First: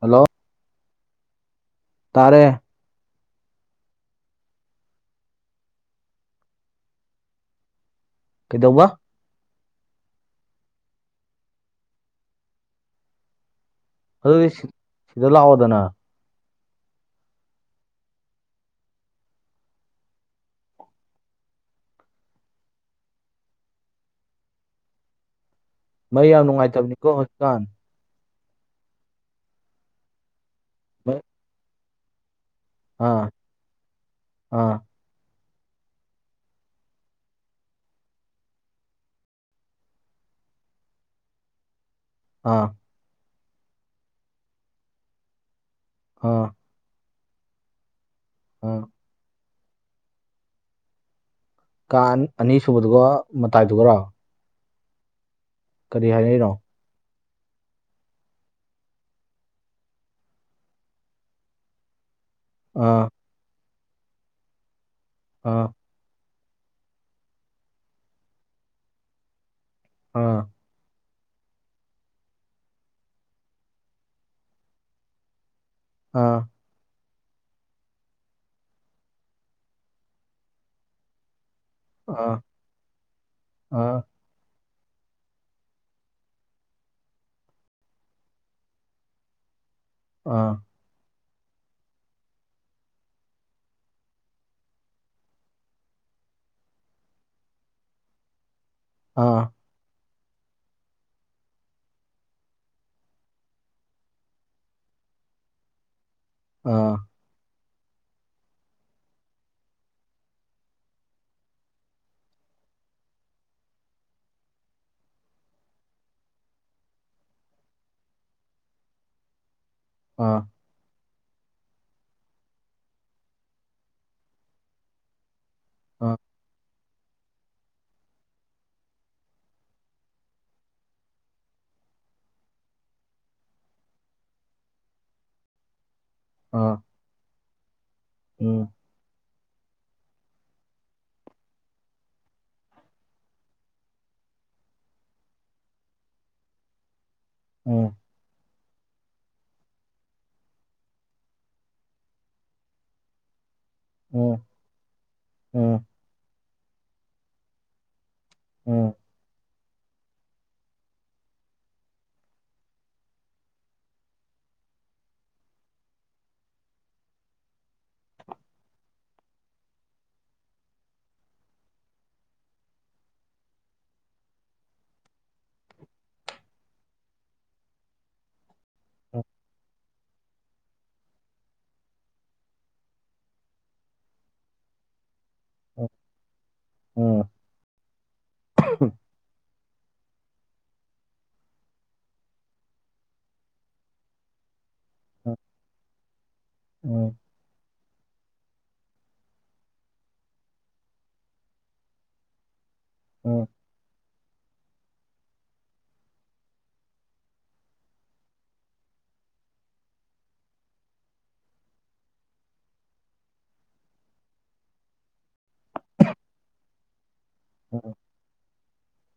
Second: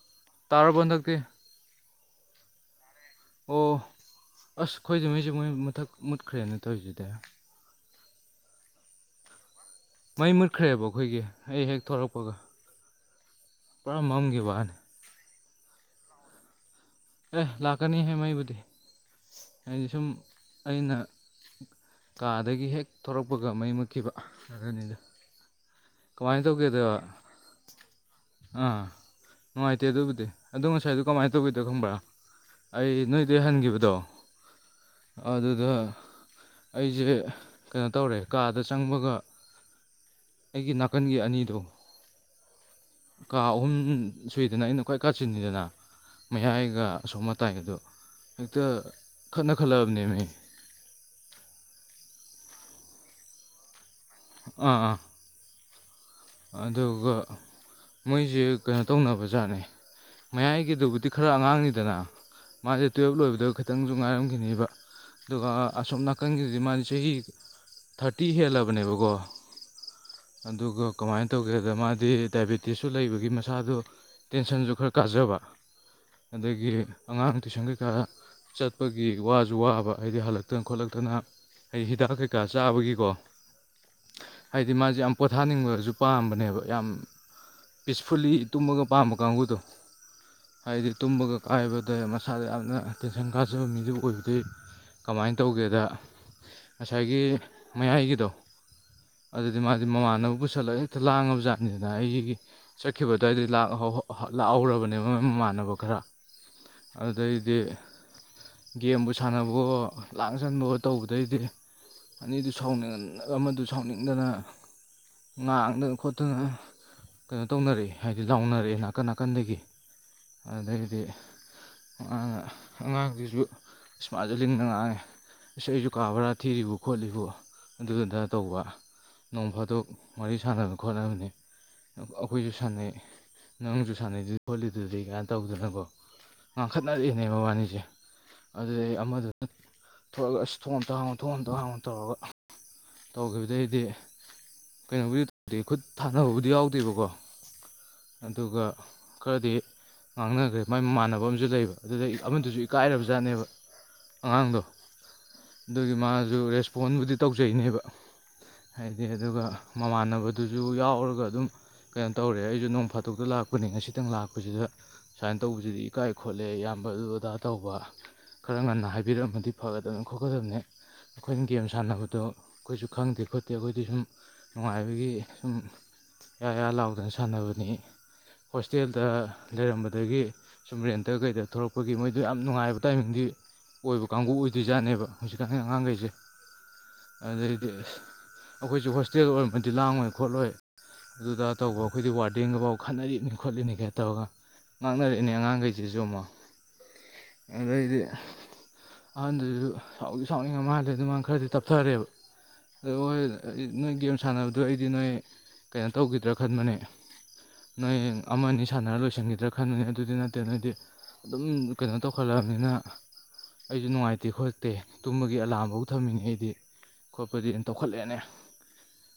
Hello ꯇꯥꯔꯕꯣ ꯍꯟꯗꯛꯇꯤ ꯇꯥꯔꯦ ꯑꯣ ꯑꯁ ꯈꯣꯢꯖꯦ ꯃꯩꯁꯦ ꯃꯣꯏ ꯃꯨꯊꯛ ꯃꯨꯠꯈ꯭ꯔꯦꯅꯦ ꯇꯧꯋꯤꯁꯤꯗꯤ ꯀꯩꯗꯧꯕ ꯃꯩ ꯃꯨꯠꯈ꯭ꯔꯦꯕ ꯑꯩꯈꯣꯏꯒꯤ ꯑꯩ ꯍꯦꯛ ꯊꯣꯔꯛꯄꯒ ꯄꯨꯔꯥ ꯑꯗꯨꯗꯤ ꯃꯝꯈꯤꯕ ꯁꯤ ꯋꯥꯅꯤ ꯁꯤꯗ ꯂꯥꯛꯑꯣꯗꯅ ꯑꯦ ꯂꯥꯛꯀꯅꯤꯍꯦ ꯃꯩꯕꯨꯗꯤ ꯍꯥꯏꯗꯤ ꯁꯨꯝ ꯑꯩꯅ ꯀꯥꯗꯒꯤ ꯍꯦꯛ ꯊꯣꯔꯛꯄꯒ ꯃꯩ ꯃꯨꯠꯈꯤꯕ ꯑꯗꯨꯅꯤꯗ ꯃꯩ ꯀꯃꯥꯏꯅ ꯌꯥꯝ ꯇꯧꯒꯦꯗ ꯅꯨꯡꯉꯥꯏꯇꯝꯅꯤꯀꯣ ꯍꯧꯖꯤꯛ ꯀꯥꯟ ꯑꯥ ꯅꯨꯡꯉꯥꯏꯇꯦ ꯑꯗꯨꯕꯨꯗꯤ ꯑꯗꯣ ꯉꯁꯥꯏꯗꯨ ꯃꯩ ꯀꯃꯥꯏ ꯇꯧꯒꯤꯗꯨ ꯈꯪꯕ꯭ꯔꯥ ꯑꯩ ꯑꯥ ꯅꯣꯏꯗꯩ ꯍꯟꯒꯤꯕꯗꯣ ꯑꯥ ꯑꯗꯨꯗ ꯑꯩꯖꯦ ꯀꯩꯅꯣ ꯇꯧꯔꯦ ꯀꯥꯗ ꯆꯪꯕꯒ ꯑꯩꯒꯤ ꯅꯥꯀꯟꯒꯤ ꯑꯅꯤꯗꯣ ꯑꯥ ꯀꯥ ꯑꯍꯨꯝ ꯁꯨꯏꯗꯅ ꯑꯩꯅ ꯈ꯭ꯋꯥꯏ ꯀꯥꯆꯤꯟꯅꯤꯗꯅ ꯑꯥ ꯃꯌꯥꯏꯒ ꯑꯁꯣꯝ ꯃꯇꯥꯏꯒꯗꯨ ꯍꯦꯛꯇ ꯑꯥ ꯈꯠꯅ ꯈꯠꯂꯛꯑꯝꯅꯦꯃꯦ ꯀꯥ ꯑꯟ ꯑꯅꯤꯁꯨꯕꯗꯨꯒ ꯃꯇꯥꯏꯗꯨꯒꯔꯣ ꯑꯥ ꯑꯥ ꯀꯔꯤ ꯍꯥꯏꯅꯩꯅꯣ ꯑꯗꯨꯗꯨꯒ ꯃꯣꯏꯖꯦ ꯀꯩꯅꯣ ꯇꯧꯅꯕ ꯖꯥꯠꯅꯦ ꯃꯌꯥꯏꯒꯤꯗꯨꯕꯨꯗꯤ ꯈꯔ ꯑꯉꯥꯡꯅꯤꯗꯅ ꯃꯥꯖꯦ ꯑꯥ ꯇꯨꯌꯦꯞ ꯂꯣꯏꯕꯗ ꯈꯤꯇꯪꯁꯨ ꯉꯥꯏꯔꯝꯈꯤꯅꯤꯕ ꯑꯗꯨꯒ ꯑꯥ ꯑꯁꯣꯝ ꯅꯥ ꯀꯟꯒꯤꯗꯨꯗꯤ ꯃꯥꯗꯤ ꯆꯍꯤ ꯊꯥꯔꯇꯤ ꯍꯦꯜꯂꯕꯅꯦꯕꯀꯣ ꯑꯥ ꯑꯗꯨꯒ ꯀꯃꯥꯏ ꯇꯧꯒꯦꯗ ꯃꯥꯗꯤ ꯗꯥꯏꯕꯤꯇꯤꯁꯁꯨ ꯂꯩꯕꯒꯤ ꯃꯁꯥꯗꯣ ꯇꯦꯟꯁꯟꯖꯨ ꯈꯔ ꯀꯥꯖꯕ ꯑꯥ ꯑꯗꯨꯒꯤ ꯑꯉꯥꯡ ꯇꯨꯏꯁꯟ ꯀꯩꯀꯥ ꯆꯠꯄꯒꯤ ꯋꯥꯖꯨ ꯋꯥꯕ ꯍꯥꯏꯗꯤ ꯍꯜꯂꯛꯇꯅ ꯈꯣꯠꯂꯛꯇꯅ ꯍꯩ ꯍꯤꯗꯥꯛ ꯀꯩꯀꯥ ꯑꯥ ꯆꯥꯕꯒꯤꯀꯣ ꯑꯥ ꯍꯥꯏꯗꯤ ꯃꯥꯖꯦ ꯌꯥꯝ ꯄꯣꯊꯥꯅꯤꯡꯂꯖꯨ ꯄꯥꯝꯕꯅꯦꯕ ꯌꯥꯝ ꯄꯤꯁꯐꯨꯜꯂꯤ ꯇꯨꯝꯕꯒ ꯄꯥꯝꯕ ꯀꯥꯡꯒꯨꯗꯣ ꯑꯥ ꯍꯥꯏꯗꯤ ꯇꯨꯝꯕꯒ ꯀꯥꯏꯕꯗ ꯃꯁꯥꯗ ꯌꯥꯝꯅ ꯇꯦꯟꯁꯟ ꯀꯥꯖꯕ ꯃꯤꯗꯨ ꯑꯣꯏꯕꯗꯩ ꯀꯃꯥꯏꯟ ꯇꯧꯒꯦꯗ ꯉꯁꯥꯏꯒꯤ ꯃꯌꯥꯏꯒꯤꯗꯣ ꯑꯥ ꯑꯗꯨꯗꯤ ꯃꯥꯗꯤ ꯃꯃꯥꯟꯅꯕ ꯄꯨꯁꯜꯂ ꯍꯦꯛꯇ ꯂꯥꯡꯉꯕ ꯖꯥꯠꯅꯤꯗꯅ ꯑꯩꯒꯤ ꯆꯠꯈꯤꯕꯗꯨꯋꯥꯏꯗꯩ ꯂꯥꯛꯍꯣ ꯂꯥꯛꯍꯧꯔꯕꯅꯦꯕ ꯃꯣꯏ ꯃꯃꯥꯟꯅꯕ ꯈꯔ ꯑꯥ ꯑꯗꯨꯗꯩꯗꯤ ꯒꯦꯝꯕꯨ ꯁꯥꯟꯅꯕꯑꯣ ꯂꯥꯡꯖꯟꯕꯑꯣ ꯇꯧꯕꯗꯩꯗꯤ ꯑꯅꯤꯗꯨ ꯁꯥꯎꯅꯟ ꯑꯃꯗꯨ ꯁꯥꯎꯅꯤꯡꯗꯅ ꯉꯥꯡ [unintelligible] ꯈꯣꯠꯇꯅ ꯀꯩꯅꯣ ꯇꯧꯅꯔꯦ ꯍꯥꯏꯗꯤ ꯂꯥꯎꯅꯔꯦ ꯅꯥꯀꯟ ꯅꯥꯀꯟꯗꯒꯤ ꯑꯥ ꯑꯗꯩꯗꯤ ꯑꯉꯥꯡꯅ ꯑꯉꯥꯡꯗꯨꯖꯨ ꯏꯁ ꯃꯥꯖꯨ ꯂꯤꯡꯅ ꯉꯥꯡꯉꯦ ꯁꯤ ꯑꯩꯖꯨ ꯑꯥ ꯀꯥ ꯕꯔꯥ ꯊꯤꯔꯤꯕꯨ ꯈꯣꯠꯂꯤꯕꯨ ꯑꯗꯨꯑꯗꯥ ꯇꯧꯕ ꯅꯣꯡ ꯐꯥꯗꯣꯛ ꯋꯥꯔꯤ ꯁꯥꯟꯅꯕ ꯈꯣꯠꯅꯕꯅꯦ ꯑꯩꯈꯣꯏꯖꯨ ꯁꯥꯟꯅꯩ ꯅꯪꯖꯨ ꯁꯥꯟꯅꯩꯗꯨꯗꯤ ꯈꯣꯠꯂꯤꯗꯨꯗꯤ ꯒꯥꯏꯟ ꯇꯧꯗꯅꯀꯣ ꯑꯥ ꯉꯥꯡꯈꯠꯅꯔꯛꯑꯦꯅꯦ ꯃꯕꯥꯅꯤꯖꯦ ꯎꯝ ꯑꯗꯨꯗꯩ ꯑꯃꯗꯨ ꯊꯣꯂꯛꯑꯒ ꯑꯁ ꯊꯣꯡ ꯑꯝꯇ ꯍꯥꯡꯉꯣ ꯊꯣꯡ ꯑꯝꯇ ꯍꯥꯡꯉꯣ ꯇꯧꯔꯒ ꯇꯧꯒꯤꯕꯗꯩꯗꯤ ꯀꯩꯅꯣꯕꯨꯗꯤ [inaudible] ꯈꯨꯠ ꯊꯥꯅꯕꯕꯨꯗꯤ ꯌꯥꯎꯗꯦꯕꯀꯣ ꯎꯝ ꯑꯗꯨꯒ ꯈꯔꯗꯤ ꯉꯥꯡꯅꯒ꯭ꯔꯦ ꯃꯥꯏ ꯃꯃꯥꯟꯅꯕ ꯑꯃꯖꯨ ꯂꯩꯕ ꯑꯗꯨꯗꯩ ꯑꯃꯗꯨꯖꯨ ꯏꯀꯥꯏꯔꯕꯖꯥꯅꯦꯕ ꯎꯝ ꯑꯉꯥꯡꯗꯣ ꯎꯝ ꯑꯗꯨꯒꯤ ꯃꯥꯖꯨ ꯔꯦꯁꯄꯣꯟꯕꯨꯗꯤ ꯇꯧꯖꯩꯅꯦꯕ ꯎꯝ ꯎꯝ ꯍꯥꯏꯗꯤ ꯑꯗꯨꯒ ꯃꯃꯥꯟꯅꯕ ꯑꯗꯨꯖꯨ ꯌꯥꯎꯔꯒ ꯑꯗꯨꯝ ꯀꯩꯅꯣ ꯇꯧꯔꯦ ꯑꯩꯖꯨ ꯅꯣꯡ ꯐꯥꯇꯣꯛꯇ ꯂꯥꯛꯄꯅꯦ ꯉꯁꯤꯇꯪ ꯂꯥꯛꯄꯖꯤꯗ ꯁꯥꯏꯟ ꯇꯧꯕꯖꯤꯗꯤ ꯏꯀꯥꯏ ꯈꯣꯠꯂꯦ ꯏꯌꯥꯝꯕ ꯑꯗꯨ ꯑꯗꯥ ꯇꯧꯕ ꯈꯔ ꯉꯟꯅ ꯍꯥꯏꯕꯤꯔꯝꯃꯗꯤ ꯐꯒꯗꯝꯅꯤ ꯈꯣꯠꯀꯗꯝꯅꯦ ꯑꯩꯈꯣꯏꯅ ꯒꯦꯝ ꯁꯥꯟꯅꯕꯗꯣ ꯑꯩꯈꯣꯏꯁꯨ ꯈꯪꯗꯦ ꯈꯣꯠꯇꯦ ꯑꯩꯈꯣꯏꯗꯤ ꯁꯨꯝ ꯅꯨꯡꯉꯥꯏꯕꯒꯤ ꯁꯨꯝ ꯌꯥ-ꯌꯥ ꯂꯥꯎꯗꯅ ꯁꯥꯟꯅꯕꯅꯤ ꯍꯣꯁꯇꯦꯜꯗ ꯂꯩꯔꯝꯕꯗꯒꯤ ꯁꯨꯝ ꯔꯦꯟꯇ ꯀꯩꯗ ꯊꯣꯂꯛꯄꯒꯤ ꯃꯣꯏꯗꯣ ꯌꯥꯝ ꯅꯨꯡꯉꯥꯏꯕ ꯇꯥꯏꯃꯤꯡꯗꯤ ꯑꯣꯏꯕ ꯀꯥꯡꯒꯨ ꯑꯣꯏꯗꯣꯏꯖꯥꯠꯅꯦꯕ꯫ ꯍꯧꯖꯤꯛꯀꯥꯟ ꯑꯉꯥꯡꯒꯩꯖꯦ ꯎꯝ ꯑꯗꯩꯗꯤ ꯑꯈꯣꯏꯖꯨ ꯍꯣꯁꯇꯦꯜ ꯑꯣꯏꯔꯝꯃꯗꯤ ꯂꯥꯡꯉꯣꯏ꯫ ꯈꯣꯠꯂꯣꯏ ꯑꯗꯨꯗ ꯇꯧꯕ ꯑꯈꯣꯏꯗꯤ ꯋꯥꯔꯗꯦꯟꯒꯕꯥꯎ ꯈꯠꯅꯔꯤꯅꯤ ꯈꯣꯠꯂꯤꯅꯤ ꯒꯥ ꯇꯧꯔꯒ ꯎꯝ ꯉꯥꯡꯅꯔꯛꯑꯦꯅꯦ ꯑꯉꯥꯡꯒꯩꯖꯤꯁꯨ ꯑꯃꯨꯛ [unintelligible] ꯑꯗꯩꯗꯤ ꯑꯍꯟꯗꯨꯖꯨ ꯁꯥꯎꯗꯤ ꯁꯥꯎꯅꯤꯡꯉ ꯃꯥꯜꯂꯦ ꯑꯗꯨ ꯃꯥꯥ ꯈꯔꯗꯤ ꯇꯞꯊꯔꯦꯕ ꯑꯗꯣꯍꯣꯏ ꯅꯣꯏ ꯒꯦꯝ ꯁꯥꯅꯕꯗꯣ ꯑꯩꯗꯤ ꯅꯣꯏ ꯀꯩꯅꯣ ꯇꯧꯒꯤꯗ꯭ꯔꯥ ꯈꯟꯕꯅꯦ ꯅꯣꯏ ꯑꯃꯥꯅꯤ ꯁꯥꯟꯅꯔ ꯂꯣꯏꯁꯤꯟꯒꯤꯗ꯭ꯔꯥ ꯈꯟꯕꯅꯦ ꯑꯗꯨꯗꯤ ꯅꯠꯇꯦ ꯅꯣꯏꯗꯤ ꯑꯗꯨꯝ ꯀꯩꯅꯣ ꯇꯧꯈꯠꯂꯑꯝꯅꯤꯅ ꯑꯩꯖꯨ ꯅꯨꯡꯉꯥꯏꯇꯦ ꯈꯣꯠꯇꯦ ꯇꯨꯝꯕꯒꯤ ꯑꯦꯂꯥꯝꯕꯥꯎ ꯊꯝꯃꯤꯅꯦ ꯑꯩꯗꯤ꯫ ꯈꯣꯠꯄꯗꯤ ꯑꯦ ꯇꯧꯈꯠꯂꯛꯑꯦꯅꯦ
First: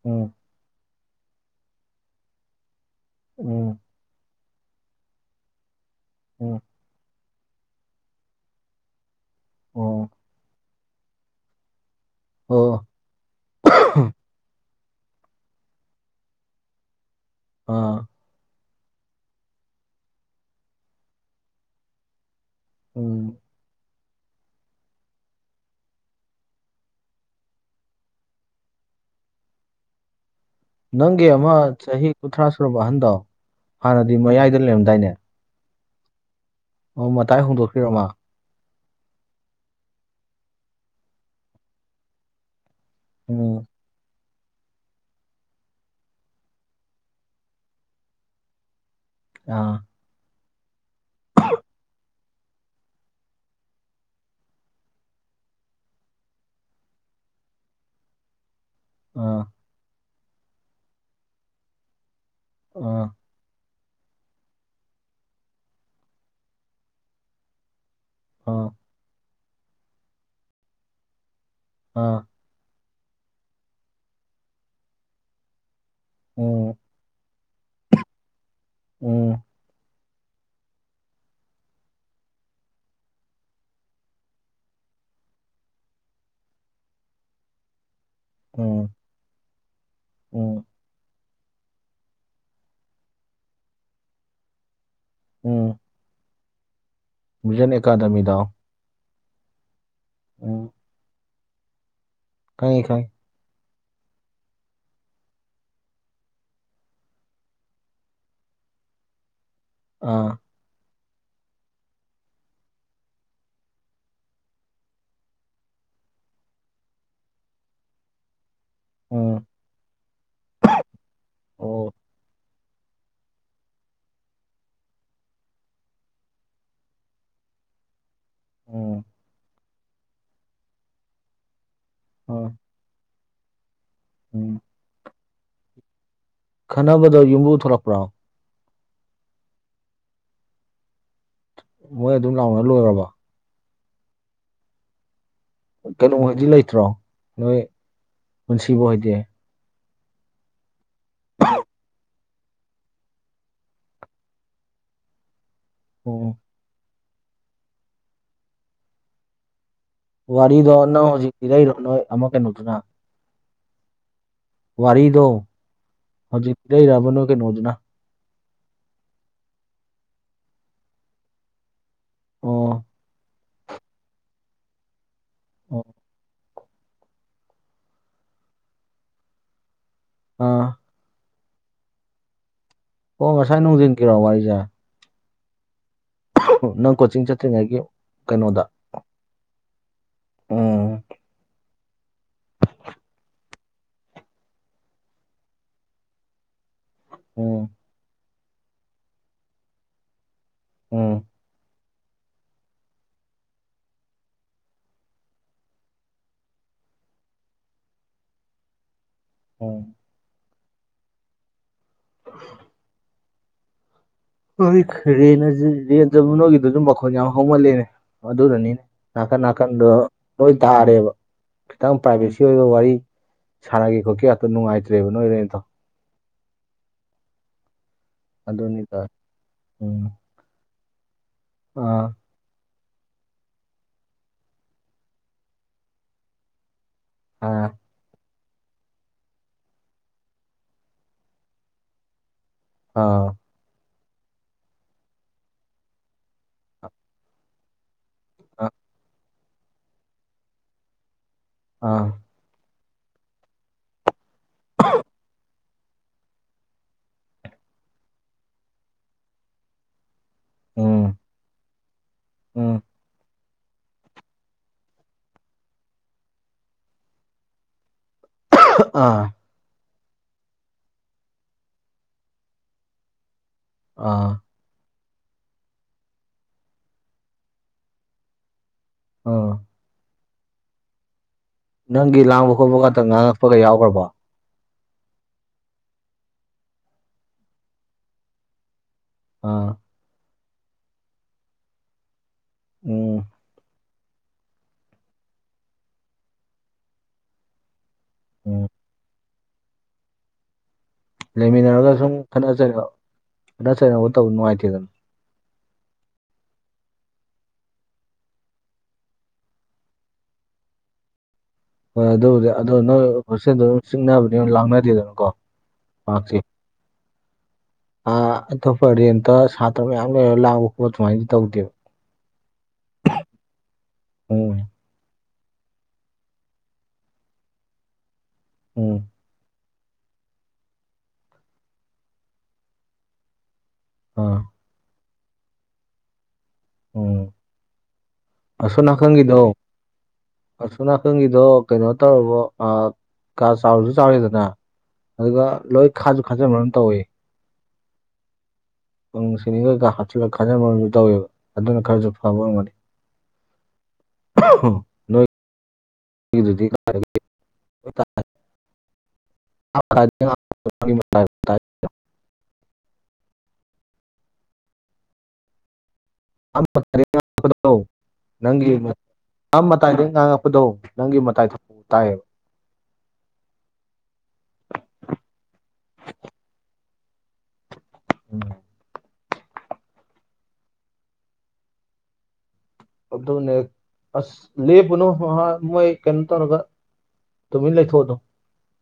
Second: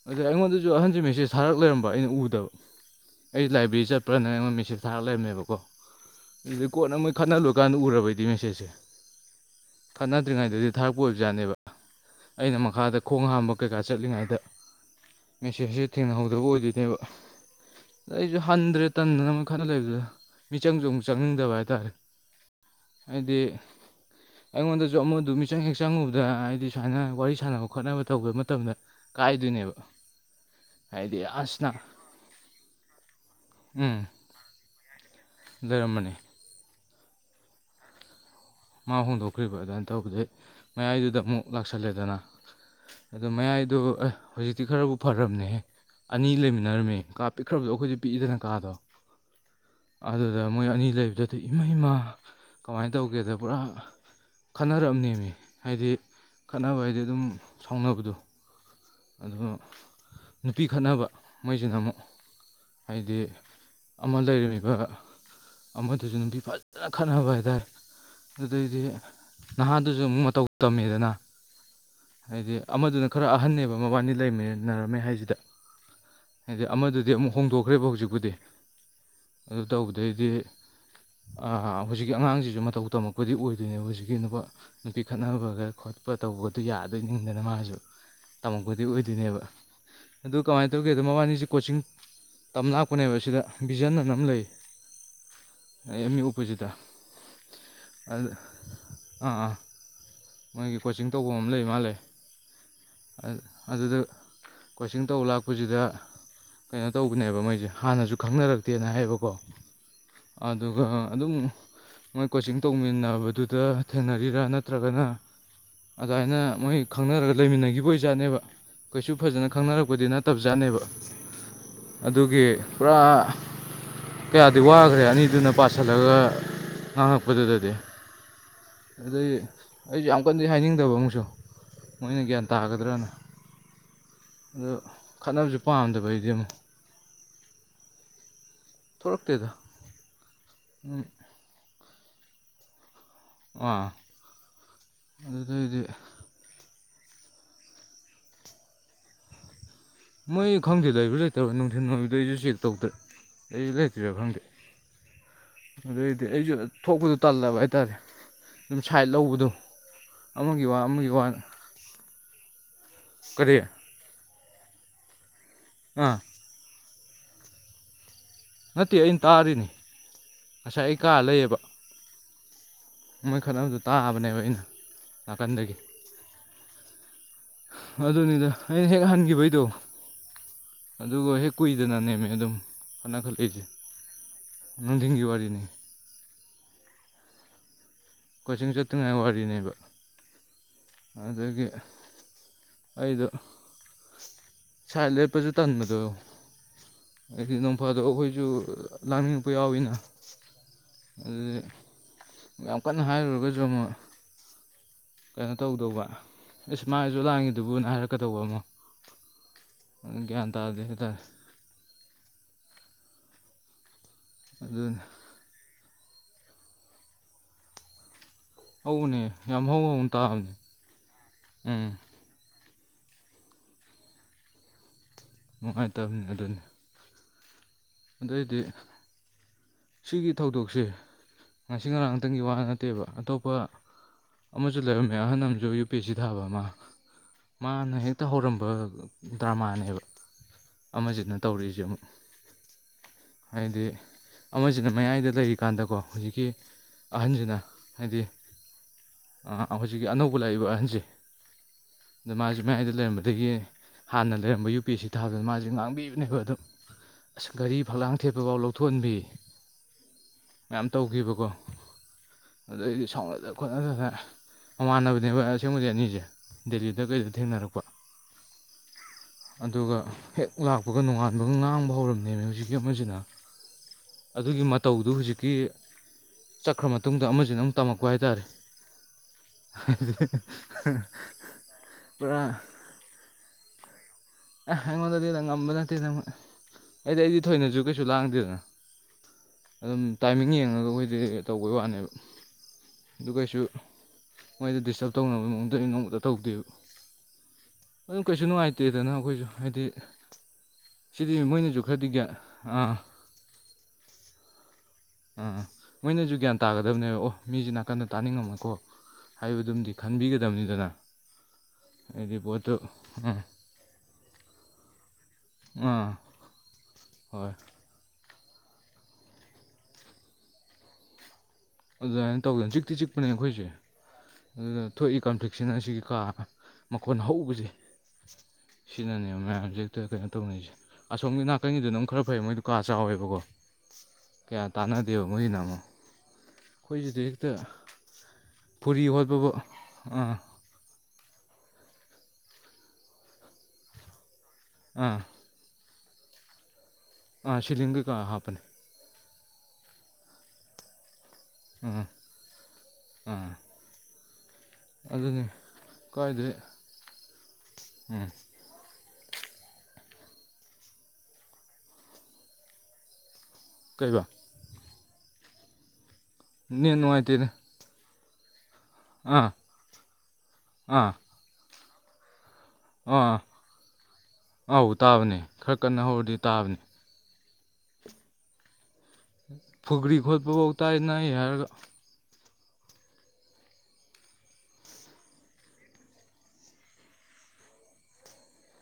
ꯑꯗꯨ ꯎꯝ ꯑꯩꯉꯣꯟꯗ ꯖꯨ ꯑꯍꯟꯖꯦ ꯃꯦꯁꯦꯖ ꯊꯥꯔꯛ ꯂꯩꯔꯝꯕ ꯑꯩꯅ ꯎꯗꯕ ꯑꯩ ꯎꯝ ꯂꯥꯏꯕ꯭ꯔꯦꯔꯤ ꯆꯠ ꯄ꯭ꯔꯅ ꯑꯩꯉꯣꯟ ꯃꯦꯁꯦꯖ ꯊꯥꯔꯛ ꯂꯩꯔꯝꯃꯦꯕꯀꯣ ꯎꯝ ꯎꯝ ꯀꯣꯟꯅ ꯃꯣꯏ ꯈꯠꯅ ꯂꯣꯏꯀꯥꯟꯗ ꯎꯔꯕ ꯑꯩꯗꯤ ꯃꯦꯁꯦꯖꯁꯦ ꯑꯣ ꯈꯠꯅꯗ꯭ꯔꯤꯉꯩꯗꯗꯤ ꯊꯥꯔꯛꯄ ꯑꯣꯏꯕꯖꯥꯅꯦꯕ ꯑꯩꯅ ꯑꯣ ꯃꯈꯥꯗ ꯈꯣꯡ ꯍꯥꯝꯕ ꯀꯩꯀꯥ ꯆꯠꯂꯤꯉꯥꯏꯗ ꯃꯦꯁꯦꯖꯖꯦ ꯊꯦꯡꯅꯍꯧꯗꯕ ꯑꯣꯏꯗꯣꯏꯅꯦꯕ ꯑꯥ ꯑꯩꯖꯨ ꯍꯟꯗ꯭ꯔꯦ ꯇꯟꯗꯅꯕ ꯃꯣꯢ ꯈꯠꯅ ꯂꯩꯕꯗꯨꯗ ꯃꯤꯆꯪꯖꯨ ꯑꯃꯨꯛ ꯆꯪꯅꯤꯡꯗꯕ ꯍꯥꯏꯇꯥꯔꯦ꯫ ꯎꯝ ꯍꯥꯏꯗꯤ ꯑꯩꯉꯣꯟꯗꯁꯨ ꯑꯃꯗꯨ ꯃꯤꯆꯪ ꯍꯦꯛ ꯆꯪꯉꯨꯕꯗ ꯍꯥꯏꯗꯤ ꯁꯨꯃꯥꯏꯅ ꯋꯥꯔꯤ ꯁꯥꯟꯅꯕ ꯈꯣꯠꯅꯕ ꯇꯧꯕ ꯃꯇꯝꯗ ꯀꯥꯏꯗꯣꯏꯅꯦꯕ ꯍꯥꯏꯗꯤ ꯅꯪꯒꯤ ꯑꯁ ꯅ ꯑꯃ ꯆꯍꯤ ꯀꯨꯟꯊ꯭ꯔꯥ ꯁꯨꯔꯕ ꯑꯍꯟꯗꯣ ꯍꯥꯟꯅꯗꯤ ꯃꯌꯥꯏꯗ ꯂꯩꯔꯝꯗꯥꯏꯅꯦ꯫ ꯂꯩꯔꯝꯕꯅꯤ ꯑꯣ ꯃꯇꯥꯏ ꯍꯣꯡꯗꯣꯛꯈꯤꯔꯣ ꯃꯥ? ꯃꯥ ꯍꯣꯡꯗꯣꯛꯈ꯭ꯔꯤꯕ ꯑꯗꯨꯃꯥꯏ ꯇꯧꯕꯗꯩ ꯃꯌꯥꯏꯗꯨꯗ ꯑꯃꯨꯛ ꯂꯥꯛꯁꯜꯂꯦꯗꯅ ꯑꯗꯨ ꯎꯝ ꯃꯌꯥꯏꯗꯨ ꯑꯦ ꯍꯧꯖꯤꯛꯇꯤ ꯈꯔꯕꯨ ꯐꯔꯝꯅꯦꯍꯦ꯫ ꯑꯅꯤ ꯂꯩꯃꯤꯟꯅꯔꯝꯃꯦ ꯀꯥ ꯄꯤꯛꯈ꯭ꯔꯕꯗꯣ ꯑꯈꯣꯏꯗꯤ ꯄꯤꯛꯏꯗꯅ ꯀꯥꯗꯣ ꯑꯥ ꯑꯗꯨꯗ ꯃꯣꯏ ꯑꯅꯤ ꯂꯩꯕꯗꯗꯤ ꯏꯃꯥꯏ ꯃꯥ ꯀꯃꯥꯏ ꯇꯧꯒꯦꯗꯥ ꯄꯨꯔꯥ ꯈꯠꯅꯔꯝꯅꯦꯃꯤ ꯍꯥꯏꯗꯤ ꯈꯠꯅꯕ ꯍꯥꯏꯗꯤ ꯑꯗꯨꯝ ꯁꯥꯎꯅꯕꯗꯣ ꯑꯗꯣ ꯑꯥ ꯅꯨꯄꯤ ꯈꯠꯅꯕ ꯃꯣꯏꯁꯤꯅ ꯑꯃꯨꯛ ꯑꯥ ꯍꯥꯏꯗꯤ ꯑꯃ ꯂꯩꯔꯝꯃꯤꯕ ꯑꯃꯗꯨꯁꯨ ꯅꯨꯄꯤ ꯐꯖꯅ ꯈꯠꯅꯕ ꯍꯥꯏꯇꯥꯔꯦ꯫ ꯑꯥ ꯑꯗꯨꯗꯩꯗꯤ ꯅꯍꯥꯗꯨꯖꯨ ꯑꯃꯨꯛ ꯃꯇꯧ ꯇꯝꯃꯦꯗꯅ꯫ ꯑꯥ ꯍꯥꯏꯗꯤ ꯑꯃꯗꯨꯅ ꯈꯔ ꯑꯍꯟꯅꯦꯕ ꯃꯕꯥꯅꯤ ꯂꯩꯃꯤꯅꯔꯝꯃꯦ ꯍꯥꯏꯖꯤꯗ꯫ ꯍꯥꯏꯗꯤ ꯎꯝ ꯑꯃꯗꯨꯗꯤ ꯑꯃꯨꯛ ꯍꯣꯡꯗꯣꯛꯈ꯭ꯔꯦꯕ ꯍꯧꯖꯤꯛꯄꯨꯗꯤ ꯎꯝ ꯑꯗꯨ ꯇꯧꯕꯗꯩꯗꯤ ꯑꯥ ꯑꯥ ꯍꯨꯖꯤꯛꯀꯤ ꯑꯉꯥꯡꯁꯤꯁꯨ ꯃꯇꯧ ꯇꯝꯃꯛꯄꯗꯤ ꯑꯣꯏꯗꯣꯏꯅꯦꯕ ꯍꯨꯖꯤꯛꯀꯤ ꯅꯨꯄꯥ ꯅꯨꯄꯤ ꯈꯠꯅꯕꯒ ꯈꯣꯠꯄ ꯇꯧꯕ ꯑꯗꯨ ꯌꯥꯗꯣꯏ ꯅꯤꯡꯗꯅ ꯃꯥꯖꯨ ꯇꯝꯃꯛꯄꯗꯤ ꯎꯝ ꯑꯣꯏꯗꯣꯏꯅꯦꯕ꯫ ꯑꯗꯨ ꯎꯝ ꯀꯃꯥꯏ ꯇꯧꯒꯦꯗꯣ ꯃꯕꯥꯅꯤꯁꯤ ꯀꯣꯆꯤꯡ ꯇꯝ ꯂꯥꯛꯄꯅꯦꯕ ꯁꯤꯗ ꯚꯤꯖꯟ ꯑꯅ ꯑꯝ ꯂꯩ ꯎꯝ ꯑꯦꯝ ꯌꯨ ꯑꯣꯄꯣꯖꯤꯠꯗ ꯚꯤꯖꯟ ꯑꯗꯨ ꯑꯦꯀꯥꯗꯃꯤꯗꯣ ꯑꯥ ꯑꯥ ꯃꯣꯏꯒꯤ ꯀꯣꯆꯤꯡ ꯇꯧꯕꯝ ꯑꯝ ꯂꯩꯃꯥꯜꯂꯦ ꯈꯪꯉꯦ ꯈꯪꯉꯦ ꯑ ꯑꯗꯨꯗ ꯀꯣꯆꯤꯡ ꯇꯧ ꯂꯥꯛꯄꯖꯤꯗ ꯀꯩꯅꯣ ꯇꯧꯕꯅꯦꯕ ꯃꯣꯏꯖꯦ ꯍꯥꯟꯅꯖꯨ ꯈꯪꯅꯔꯛꯇꯦꯅ ꯍꯥꯏꯕꯀꯣ ꯑ ꯑꯗꯨꯒ ꯑꯗꯨꯝ ꯃꯣꯏ ꯀꯣꯆꯤꯡ ꯇꯧꯃꯤꯟꯅꯕꯗꯨꯗ ꯊꯦꯡꯅꯔꯤꯔ ꯅꯠꯇ꯭ꯔꯒꯅ ꯑꯗꯥꯏꯅ ꯃꯣꯏ ꯈꯪꯅꯔꯒ ꯂꯩꯃꯤꯟꯅꯒꯤꯕ ꯑꯣꯏꯖꯥꯠꯅꯦꯕ ꯀꯩꯁꯨ ꯎꯝ ꯐꯖꯅ ꯈꯪꯅꯔꯛꯄꯗꯤ ꯅꯠꯇꯞꯖꯥꯠꯅꯦꯕ ꯑꯣ ꯑꯗꯨꯒꯤ ꯄꯨꯔꯥ ꯀꯌꯥꯗꯤ ꯋꯥꯒ꯭ꯔꯦ ꯑꯅꯤꯗꯨꯅ ꯄꯥꯁꯜꯂꯒ ꯉꯥꯡꯉꯛꯄꯗꯨꯗꯗꯤ ꯎꯝ ꯑꯗꯨꯏ ꯑꯩꯖꯨ ꯌꯥꯝ ꯀꯟꯅꯗꯤ ꯍꯥꯏꯅꯤꯡꯗꯕ ꯑꯃꯨꯛꯁꯨ ꯃꯣꯏꯅ ꯒ꯭ꯌꯥꯟ ꯑꯥ ꯇꯥꯒꯗ꯭ꯔꯅ ꯎꯝ ꯑꯗꫭ ꯈꯠꯅꯕꯖꯨ ꯄꯥꯝꯗꯕ ꯑꯩꯗꯤ ꯑꯃꯨꯛ ꯈꯠꯅꯕꯗ ꯌꯨꯝꯕꯨ ꯊꯣꯂꯛꯄ꯭ꯔꯣ ꯊꯣꯔꯛꯇꯦꯗ ꯎꯝ ꯃꯣꯏ ꯑꯗꯨꯝ ꯂꯥꯎꯅ ꯂꯣꯏꯔꯕꯣ [unintelligible] ꯑꯗꯨꯗꯩ ꯀꯩꯅꯣ ꯍꯣꯏꯗꯤ ꯂꯩꯇ꯭ꯔꯣ ꯅꯣꯏ ꯄꯨꯟꯁꯤꯕ ꯍꯣꯏꯗꯤ ꯃꯣꯏ ꯈꯪꯗꯦ ꯂꯩꯕ꯭ꯔ ꯂꯩꯇꯕ꯭ꯔ ꯅꯨꯡꯊꯤꯟ ꯑꯣꯏꯕꯗꯩ [unintelligible] ꯇꯩꯗꯦ ꯂꯩꯔ ꯂꯩꯇ꯭ꯔꯤꯔ ꯈꯪꯗꯦ ꯑꯗꯨꯗꯩꯗꯤ ꯎꯝ ꯑꯩꯖꯨ ꯊꯣꯛꯄꯗꯣ ꯇꯜꯂꯕ ꯍꯥꯏꯇꯥꯔꯦ [unintelligible] ꯁꯥꯏꯠ ꯂꯧꯕꯗꯣ ꯑꯃꯒꯤ ꯋꯥꯔꯤꯗꯣ ꯋꯥ ꯅꯪ ꯑꯃꯒꯤ ꯋꯥ ꯍꯧꯖꯤꯛ ꯂꯤꯔꯛꯏꯔꯣ ꯅꯣꯏ ꯑꯃ ꯀꯩꯅꯣꯗꯨꯅ ꯀꯔꯤ ꯋꯥꯔꯤꯗꯣ ꯑ ꯍꯧꯖꯤꯛ ꯄꯤꯔꯛꯏꯔꯕ ꯅꯣꯏ ꯀꯩꯅꯣꯗꯨꯅ ꯅꯠꯇꯦ ꯑꯩꯟ ꯇꯥꯔꯤꯅꯦ ꯉꯁꯥꯏ ꯑꯩ ꯀꯥ ꯂꯩꯌꯦꯕ ꯑꯣ ꯃꯣꯏ ꯈꯠꯅꯕꯗꫭ ꯇꯥꯕꯅꯦꯕ ꯑꯩꯅ ꯅꯥꯀꯟꯗꯒꯤ ꯑꯣ ꯑꯗꯨꯅꯤꯗ ꯑꯩꯅ ꯍꯦꯛ ꯍꯟꯒꯤꯕꯩꯗꯣ ꯑ ꯑꯗꯨꯒ ꯍꯦꯛ ꯀꯨꯏꯗꯅꯅꯦꯃꯤ ꯑꯗꯨꯝ ꯑꯣ ꯉꯁꯥꯏ ꯅꯨꯡꯗꯤꯟꯒꯤꯔꯣ ꯋꯥꯔꯤꯖꯦ ꯅꯨꯡꯗꯤꯟꯒꯤ ꯋꯥꯔꯤꯅꯦ [unintelligible] ꯅꯪ ꯀꯣꯆꯤꯡ ꯆꯠꯇ꯭ꯔꯤꯉꯩꯒꯤ ꯀꯩꯅꯣꯗ ꯀꯣꯆꯤꯡ ꯆꯠꯇ꯭ꯔꯤꯉꯩ ꯋꯥꯔꯤꯅꯦꯕ ꯎꯝ ꯑꯗꯒꯤ ꯑꯩꯗꯣ ꯁꯥꯏꯠ ꯂꯦꯞꯄꯖꯨ ꯇꯟꯕꯗꯣ [unintelligible] ꯑꯗꯨꯝ ꯎꯝ ꯅꫭꯡꯐꯥꯗꯣꯛ ꯑꯩꯈꫭꯏꯖꯨ ꯂꯥꯡꯅꯤꯡꯉꯛꯄ ꯌꯥꯎꯋꯤꯅ ꯎꯝ [unintelligible] ꯌꯥꯝ ꯀꯟꯅ ꯍꯥꯏꯔꯨꯔꯒꯖꯨ ꯑꯃꯨꯛ ꯀꯩꯅꯣ ꯇꯧꯗꯧꯕ ꯏꯁ ꯃꯥꯖꯨ ꯂꯥꯡꯉꯤꯗꯨꯕꯨꯅ ꯍꯥꯏꯔꯛꯀꯗꯧꯕ ꯑꯃ ꯑꯣ ꯑꯒ꯭ꯌꯥꯟ ꯇꯥꯗꯦ ꯍꯥꯏ ꯇꯥꯔꯦ [inaudible] ꯑꯗꯨꯅꯤ [unintelligible] ꯅꯣꯏꯒꯤꯗꯨꯖꯨ ꯃꯈꯣꯟ ꯌꯥꯝ ꯍꯧꯃꯜꯂꯦꯅꯦ ꯑꯗꯨꯅꯅꯤꯅꯦ ꯍꯧꯕꯅꯦ ꯅꯥꯀꯟ ꯌꯥꯝ ꯍꯧ ꯅꯥꯀꯟꯗꯣ ꯍꯧꯅ ꯇꯥꯕꯅꯦ ꯂꯣꯏ ꯇꯥꯔꯦꯕ ꯎꯝ ꯈꯤꯇꯪ ꯄ꯭ꯔꯥꯏꯕꯦꯁꯤ ꯁꯤ ꯑꯣꯏꯕ ꯋꯥꯔꯤ ꯁꯥꯟꯅꯒꯦ ꯈꯣꯠꯀꯦ ꯀꯥꯇꯣ ꯅꯨꯡꯉꯥꯏꯇ꯭ꯔꯦꯕ ꯅꯣꯏ ꯔꯦꯟ ꯅꯨꯡꯉꯥꯏꯇꯕꯅꯤ ꯑꯗꯨꯅꯤ ꯑꯗꯨ ꯑꯣꯏꯗꯤ ꯑꯗꯨꯅꯤꯗ ꯎꯝ ꯁꯤꯒꯤ ꯊꯧꯗꯣꯛꯁꯦ ꯉꯁꯤ ꯉꯔꯥꯡ ꯑꯥ ꯇꯪꯒꯤ ꯋꯥ ꯅꯠꯇꯦꯕ ꯑꯇꯣꯞꯄ ꯑꯃꯖꯨ ꯂꯩꯔꯝꯃꯦ ꯑꯍꯟ ꯑꯝꯖꯨ ꯌꯨ ꯄꯤ ꯑꯦꯁ ꯁꯤ ꯊꯥꯕ ꯑꯃ ꯑꯥ ꯃꯥꯅ ꯍꯦꯛꯇ ꯍꯧꯔꯝꯕ ꯗ꯭ꯔꯃꯥꯅꯦꯕ ꯑꯃꯖꯤꯅ ꯇꯧꯔꯤꯖꯦ ꯑꯃꯨꯛ ꯑꯥ ꯍꯥꯏꯗꯤ ꯑꯃꯖꯤꯅ ꯃꯌꯥꯏꯗ ꯂꯩꯔꯤꯀꯥꯟꯗꯀꯣ ꯍꯨꯖꯤꯛꯀꯤ ꯑꯍꯟꯖꯤꯅ ꯍꯥꯏꯗꯤ ꯑ ꯑꯥ ꯍꯧꯖꯤꯛꯒꯤ ꯑꯅꯧꯕ ꯂꯥꯛꯏꯕ ꯑꯍꯟꯖꯦ ꯑꯥ ꯑꯗ ꯃꯥꯖꯨ ꯃꯌꯥꯏꯗ ꯂꯩꯔꯝꯕꯗꯒꯤ ꯍꯥꯟꯅ ꯂꯩꯔꯝꯕ ꯌꯨ ꯄꯤ ꯑꯦꯁ ꯁꯤ ꯊꯥꯕꯗꯨꯅ ꯃꯥ ꯖꯦ ꯉꯥꯡꯕꯤꯕꯅꯦꯕ ꯑꯗꯨꯝ ꯑꯁ ꯘꯔꯤ ꯐꯛꯂꯥꯡ ꯊꯦꯠꯄꯐꯥꯎ ꯂꯧꯊꯣꯛꯍꯟꯕꯤ ꯃꯌꯥꯝ ꯎꯝ ꯇꯧꯒꯤꯕꯀꯣ ꯎꯝ ꯑꯗꯨꯗꯩꯗꯤ ꯁꯥꯎꯅꯗ ꯈꯣꯠꯅꯗꯅ ꯃꯃꯥꯟꯅꯕꯅꯦꯕ ꯑꯁꯦꯡꯕꯗꯤ ꯑꯅꯤꯖꯦ ꯗꯦꯜꯂꯤꯗ ꯀꯩꯗ ꯊꯦꯡꯅꯔꯛꯄ ꯑꯥ ꯑꯗꯨꯒ ꯍꯦꯛ ꯂꯥꯛꯄꯒ ꯅꯣꯉꯥꯟꯕꯒ ꯉꯥꯡꯕ ꯍꯧꯔꯝꯅꯦꯃꯤ ꯍꯧꯖꯤꯛꯀꯤ ꯑꯃꯖꯤꯅꯥ ꯑꯥ ꯑꯗꯨꯒꯤ ꯃꯇꯧꯗꯨ ꯍꯨꯖꯤꯛꯀꯤ ꯆꯠꯈ꯭ꯔ ꯃꯇꯨꯡꯗ ꯑꯃꯖꯤꯅ ꯑꯃꯨꯛ ꯇꯝꯃꯛꯄ ꯍꯥꯏꯇꯥꯔꯦ ꯑꯥ [unintelligible] ꯅꯪꯒꯤ ꯂꯥꯡꯕ ꯄꯨꯔꯥ ꯈꯣꯠꯄꯒꯇ ꯉꯥꯡꯉꯛꯄꯒ ꯌꯥꯎꯒꯔ꯭ꯕꯣ ꯑ ꯑꯩꯉꯣꯟꯗꯗꯤ ꯅꯉꯝꯕ ꯅꯠꯇꯦ ꯃꯣꯏ ꯑꯩꯗꯤ ꯑꯩꯗꯤ ꯊꯣꯏꯅꯁꯨ ꯀꯩꯁꯨ ꯂꯥꯡꯗꯦꯗꯅ ꯑꯥ ꯑꯗꯨꯝ ꯇꯥꯏꯃꯤꯡ ꯌꯦꯡꯉꯒ ꯑꯩꯒꯣꯏꯗꯤ ꯇꯧꯕꯩ ꯋꯥꯅꯦꯕ ꯎꯝ ꯗꯨ ꯀꯩꯁꯨ ꯃꯣꯏꯗ ꯗꯤꯁꯇꯔꯕ ꯇꯧꯅꯕ ꯃꯑꯣꯡꯗꯗꯤ ꯅꯣꯡꯃꯇ ꯇꯧꯗꯦꯕ ꯑꯗꯨꯝ ꯀꯩꯁꯨ ꯎꯝ ꯅꯨꯡꯉꯥꯏꯇꯦꯗꯅ ꯑꯩꯈꯣꯏꯖꯨ ꯍꯥꯏꯗꯤ ꯁꯤꯗꯤ ꯃꯣꯏꯅꯁꯨ ꯂꯩꯃꯤꯟꯅꯔꯒ ꯈꯔꯗꯤ ꯁꯨꯝ ꯒ꯭ꯌꯥꯟ ꯈꯠꯅ ꯆꯩꯅ ꯑꯥ ꯈꯠꯅ ꯆꯩꯅꯕ ꯇꯧꯕ ꯅꯨꯡꯉꯥꯏꯇꯦꯗꯅ ꯑꯥ ꯃꯣꯏꯅꯖꯨ ꯒ꯭ꯌꯥꯟ ꯇꯥꯒꯗꯕꯅꯦꯕ ꯑꯣ ꯃꯤꯖꯤ ꯅꯥꯀꯟꯗ ꯇꯥꯅꯤꯡꯉꯝꯃꯣꯏꯀꯣ ꯍꯥꯏꯕꯗꯨꯝꯗꯤ ꯈꯟꯕꯤꯒꯗꯝꯅꯤꯗꯅꯥ ꯍꯣꯏ ꯑꯗꯨꯕꯨꯗꯤ ꯑꯗꯣ ꯅꯣꯏ ꯑꯥ ꯍꯣꯁꯦꯜꯗꯣ ꯑꯗꯨꯝ ꯆꯤꯛꯅꯕꯅꯦꯕ ꯂꯥꯡꯅꯗꯦꯗꯅꯀꯣ ꯑꯥ ꯍꯣꯏ ꯑ ꯑꯇꯣꯞꯄ ꯔꯦꯟꯇ ꯁꯥꯇ꯭ꯔ ꯃꯌꯥꯝ ꯂꯩꯔꯒ ꯂꯥꯡꯕ ꯈꯣꯠꯄ ꯑꯗꯨꯃꯥꯏꯅꯗꯤ ꯇꯧꯗꯦꯕ ꯑꯗꯨꯃꯥꯏꯅ ꯇꯧꯗꯦꯅ ꯆꯤꯛꯇꯤ ꯆꯤꯛꯄꯅꯦ ꯑꯩꯈꯣꯏꯖꯦ [unintelligible] ꯑꯗꯨꯗ ꯊꯣꯛꯏ ꯀꯟꯐ꯭ꯂꯤꯛꯁꯤꯅ ꯁꯤꯒꯤ ꯀꯥ ꯃꯈꯣꯟ ꯍꯧꯕꯖꯦ ꯎꯝ ꯁꯤꯅꯅꯦ ꯃꯌꯥꯝ ꯍꯦꯛꯇ ꯀꯩꯅꯣ ꯇꯧꯅꯩꯖꯦ ꯑꯁꯣꯝꯒꯤ ꯅꯥꯀꯟꯒꯤꯗꯨꯅꯃꯨꯛ ꯈꯔ ꯐꯩ ꯃꯣꯏꯗꯨ ꯀꯥ ꯆꯥꯎꯋꯦꯕꯀꯣ ꯑꯥ ꯀꯌꯥ ꯇꯥꯟꯅꯗꯦꯕ ꯃꯣꯏꯁꯤꯅ ꯑꯃꯨꯛ ꯑꯩꯈꯣꯏꯁꯤꯗꯤ ꯎꯝ ꯍꯦꯛꯇ ꯑꯁꯣꯝ ꯐꯨꯔꯤ ꯅꯥꯀꯟꯒꯤꯗꯣ ꯍꯣꯠꯄꯕꯨ ꯑꯥ ꯑꯁꯣꯝ ꯅꯥꯀꯪꯒꯤꯗꯣ ꯀꯩꯅꯣ ꯇꯧꯔꯕꯣ ꯑ ꯀꯥ ꯆꯥꯎꯁꯨ ꯆꯥꯎꯋꯤꯗꯅ ꯑꯥ ꯑꯗꯨꯒ ꯂꯣꯏ ꯈꯥꯁꯨ ꯈꯥꯖꯤꯟꯕꯝ ꯇꯧꯋꯦ ꯑꯥ ꯁꯤꯂꯤꯡ ꯀꯀꯥ ꯍꯥꯞꯄꯅꯦ ꯁꯤꯂꯤꯡ ꯀꯩꯀꯥ ꯍꯥꯞꯆꯤꯜꯂꯒ ꯈꯥꯖꯤꯟꯕꯝꯁꯨ ꯇꯧꯋꯦꯕ ꯑꯗꯨꯅ ꯑꯥ ꯈꯔꯁꯨ ꯐꯕꯥ ꯑꯣꯏꯔꯝꯒꯅꯤ [unintelligible] ꯑꯗꯨꯅꯦ ꯑꯩꯈꯣꯏꯗꯨꯗꯤ ꯎꯝ [unintelligible] [unintelligible] ꯀꯩꯕ ꯅꯦꯠ ꯅꯨꯡꯉꯥꯏꯇꯦꯅꯦ [unintelligible] ꯅꯪꯒꯤ ꯑꯥ ꯅ ꯃꯇꯥꯏꯗꯒꯤ ꯉꯥꯡꯉꯛꯄꯗꯣ ꯅꯪꯒꯤ ꯃꯇꯥꯏꯗꯨ ꯇꯥꯏꯑꯦꯕ ꯑꯥꯥ ꯑꯥꯎ ꯇꯥꯕꯅꯦ ꯈꯔ ꯀꯟꯅ ꯍꯧꯔꯗꯤ ꯇꯥꯕꯅꯦ [inaudible] ꯐꯨꯒ꯭ꯔꯤ ꯈꯣꯠꯄꯐꯥꯎ ꯇꯥꯏꯅꯩ ꯍꯥꯏꯔꯒ ꯑꯗꯨꯅꯦ ꯑꯁ ꯂꯦꯞꯄꯨꯅꯣ [unintelligible] ꯃꯣꯏ ꯀꯩꯅꯣ ꯇꯧꯔꯒ ꯇꯨꯃꯤꯟ ꯂꯩꯊꯣꯛꯑꯣ ꯑꯗꯨꯝ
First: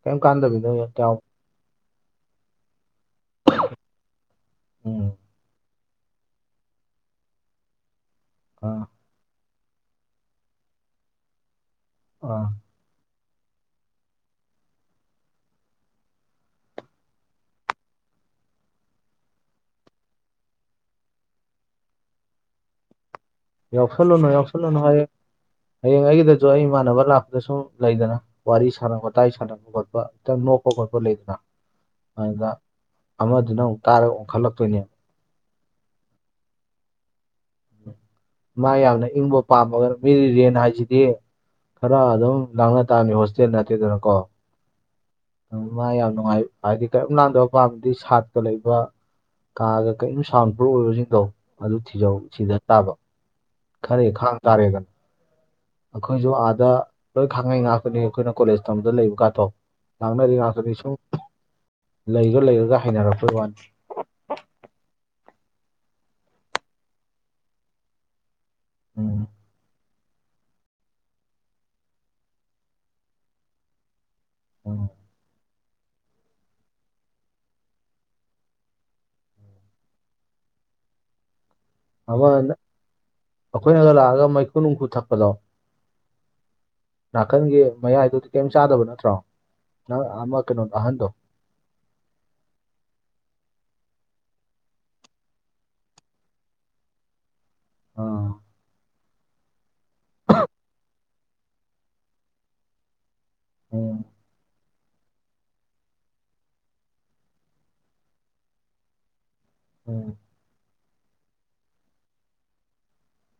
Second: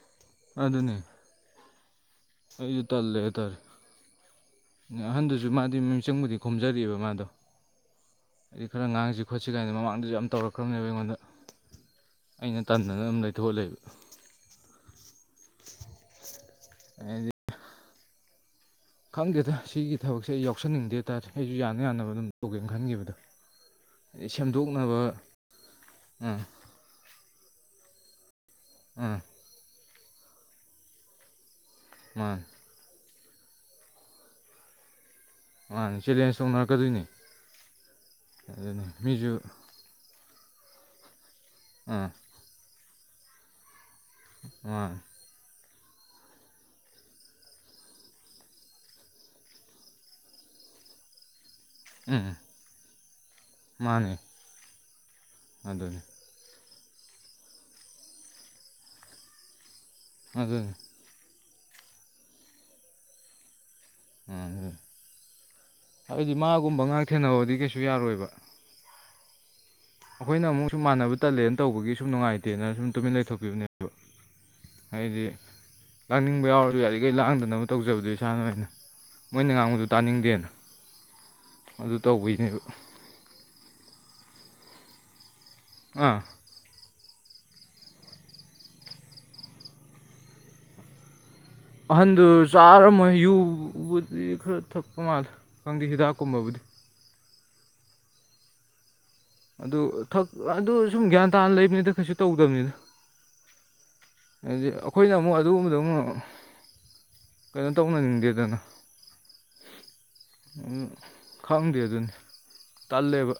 ꯀꯔꯤꯝ ꯀꯥꯟꯗꯕꯤꯗ ꯑꯗꯨꯅꯤ [unintelligible] ꯑꯩꯁꯨ ꯇꯜꯂꯦ ꯍꯥꯏꯇꯥꯔꯦ [inaudible] ꯑꯍꯟꯗꯨꯁꯨ ꯃꯥꯗꯤ ꯃꯤꯡꯆꯪꯕꯨꯗꯤ ꯈꯣꯝꯖꯔꯤꯕ ꯃꯥꯗꯣ ꯑꯩꯗꯤ ꯈꯔ ꯑꯥ ꯉꯥꯡꯁꯤ ꯈꯣꯠꯁꯤ ꯀꯥꯏꯅ ꯃꯃꯥꯡꯗꯁꯨ ꯌꯥꯝ ꯇꯧꯔꯛꯈ꯭ꯔꯕꯅꯤꯕ ꯑꯩꯉꯣꯟꯗ ꯑꯥ ꯑꯩꯅ ꯇꯟꯗꯅ ꯑꯗꯨꯝ ꯂꯩꯊꯣꯛꯑ ꯂꯩꯕ [inaudible] ꯑꯩꯗꯤ ꯈꯪꯗꯦꯗ ꯁꯤꯒꯤ ꯊꯕꯛꯁꯦ ꯑꯩ ꯌꯥꯎꯁꯟꯅꯤꯡꯗꯦ ꯑꯩꯁꯨ ꯌꯥꯅ ꯌꯥꯅꯕ ꯑꯗꯨꯝ ꯇꯧꯒꯦꯅ ꯈꯟꯈꯤꯕꯗꯣ ꯌꯥꯎꯁꯜꯂꯨꯅꯨ ꯌꯥꯎꯁꯜꯂꯨꯅꯨ ꯁꯦꯝꯗꯣꯛꯅꯕ ꯍꯌꯦꯡ ꯍꯌꯦꯡ ꯑꯥ ꯑꯩꯒꯤꯗꯁꯨ ꯑꯩ ꯏꯃꯥꯟꯅꯕ ꯂꯥꯛꯄꯗ ꯁꯨꯝ ꯂꯩꯗꯅ ꯋꯥꯔꯤ ꯁꯥꯟꯅꯕ ꯑꯥ ꯋꯥꯇꯥꯏ ꯁꯥꯟꯅꯕ ꯈꯣꯠꯄ ꯈꯤꯇꯪ ꯅꯣꯛꯄ ꯈꯣꯠꯄ ꯂꯩꯗꯅ ꯃꯥꯅꯤ ꯑꯗꯨꯗ ꯑꯃꯗꯨꯅ ꯑꯃꯨꯛ ꯇꯥꯔꯒ ꯑꯣꯟꯈꯠꯂꯛꯇꯣꯏꯅꯦ ꯃꯥꯅꯦ ꯆꯦꯂꯦꯟꯖ ꯇꯧꯅꯔꯛꯀꯗꯣꯏꯅꯤ ꯃꯥ ꯑꯗꯨꯅꯤ ꯌꯥꯝꯅ ꯃꯤꯁꯨ ꯏꯪꯕ ꯄꯥꯝꯃꯒ ꯃꯤꯒꯤ ꯔꯦꯟ ꯍꯥꯏꯁꯤꯗꯤ ꯈꯔ ꯑꯥ ꯑꯗꯨꯝ ꯂꯥꯡꯅ ꯇꯥꯝꯅꯤ ꯍꯣꯁꯇꯦꯜ ꯅꯠꯇꯦꯗꯅ ꯀꯣ [unintelligible] ꯃꯥ ꯌꯥꯝ ꯅꯨꯡꯉꯥꯏ ꯍꯥꯏꯗꯤ ꯀꯔꯤꯝ ꯅꯥꯟꯗꯕ ꯄꯥꯝꯕꯗꯤ ꯁꯥꯠꯇ ꯂꯩꯕ ꯀꯥꯒ ꯀꯔꯤꯝ ꯁꯥꯎꯟ ꯄ꯭ꯔꯨꯨꯞ ꯑꯣꯏꯕꯁꯤꯡꯗꯣ ꯑꯗꯨ ꯊꯤꯖꯧ ꯎꯝ ꯁꯤꯗ ꯇꯥꯕ ꯈꯔ ꯃꯥꯅꯤ ꯈꯥꯡ ꯇꯥꯔꯦꯗꯥꯅ ꯑꯗꯨꯅꯤ ꯑꯩꯈꯣꯏꯁꯨ ꯑꯥꯗ ꯂꯣꯏ ꯈꯥꯡꯉꯩ ꯉꯥꯛꯀꯅꯤ ꯑꯩꯈꯣꯏꯅ ꯀꯣꯂꯦꯖ ꯇꯝꯕꯗ ꯂꯩꯕꯀꯥꯗꯣ ꯂꯥꯡꯅꯔꯤ ꯑꯗꯨꯅꯤ ꯉꯥꯛꯇꯅꯤ ꯁꯨꯝ ꯂꯩꯔ ꯂꯩꯔꯒ ꯍꯩꯅꯔꯛꯄꯩ ꯋꯥꯅꯤ ꯎꯝ ꯎꯝ ꯍꯥꯏꯕꯗꯤ ꯃꯥꯒꯨꯝꯕ ꯉꯥꯛ ꯊꯦꯡꯅꯕꯗꯤ ꯀꯩꯁꯨ ꯌꯥꯔꯣꯏꯕ ꯎꯝ ꯑꯩꯈꯣꯏꯅ ꯑꯃꯨꯛ ꯁꯨꯝ ꯃꯥꯟꯅꯕ ꯇꯜꯂꯦꯅ ꯇꯧꯕꯒꯤ ꯁꯨꯝ ꯅꯨꯡꯉꯥꯏꯇꯦꯅ ꯁꯨꯝ ꯇꯨꯃꯤꯟ ꯂꯩꯊꯣꯛꯄꯤꯕꯅꯦꯕ ꯑꯣ ꯑꯩꯗꯤ ꯂꯥꯡꯅꯤꯡꯕ ꯌꯥꯎꯔꯁꯨ ꯌꯥꯏꯔꯤ ꯀꯩ ꯂꯥꯡꯗꯅꯕ ꯇꯧꯖꯕꯗꯣ ꯏꯁꯥꯅꯥꯏꯅ ꯃꯣꯏꯅ ꯉꯥꯡꯕꯗꯨ ꯇꯥꯅꯤꯡꯗꯦꯅ ꯑꯗꯨ ꯑꯃ ꯇꯧꯕꯩꯅꯦꯕ ꯑꯩꯈꯣꯏꯅꯒ ꯂꯥꯛꯑꯒ ꯃꯩꯈꯨ ꯅꯨꯡꯈꯨ ꯊꯛꯄꯗꯣ ꯑꯥ ꯅꯥꯀꯟꯒꯤ ꯃꯌꯥꯏꯗꯨꯗꯤ ꯀꯔꯤꯝ ꯆꯥꯗꯕ ꯅꯠꯇ꯭ꯔꯣ ꯅꯪ ꯑꯃ ꯀꯩꯅꯣ ꯑꯍꯟꯗꯣ ꯑꯍꯟꯗꯨ ꯆꯥꯔꯝꯃꯣꯏꯍꯦ ꯌꯨꯕꯨꯗꯤ ꯈꯔ ꯊꯛꯄ ꯃꯥꯜꯂꯦ ꯈꯪꯗꯦ ꯍꯤꯗꯥꯛꯀꯨꯝꯕꯕꯨꯗꯤ ꯑꯥ ꯑꯗꯨꯛ ꯊꯛ ꯑꯗꯨ ꯁꯨꯝ ꯒ꯭ꯌꯥꯟ ꯇꯥꯅ ꯂꯩꯕꯅꯤꯗ ꯀꯩꯁꯨ ꯇꯧꯗꯕꯅꯤꯗ ꯎꯝ ꯍꯥꯏꯗꯤ ꯑꯩꯈꯣꯏꯅ ꯑꯃꯨꯛ ꯑꯗꯨꯒꯨꯝꯕꯗꯨ ꯑꯃꯨꯛ ꯀꯩꯅꯣ ꯇꯧꯅꯅꯤꯡꯗꯦꯗꯅ ꯎꯝ ꯎꯝ ꯈꯪꯗꯦ ꯑꯗꯨꯅꯦ ꯇꯜꯂꯦꯕ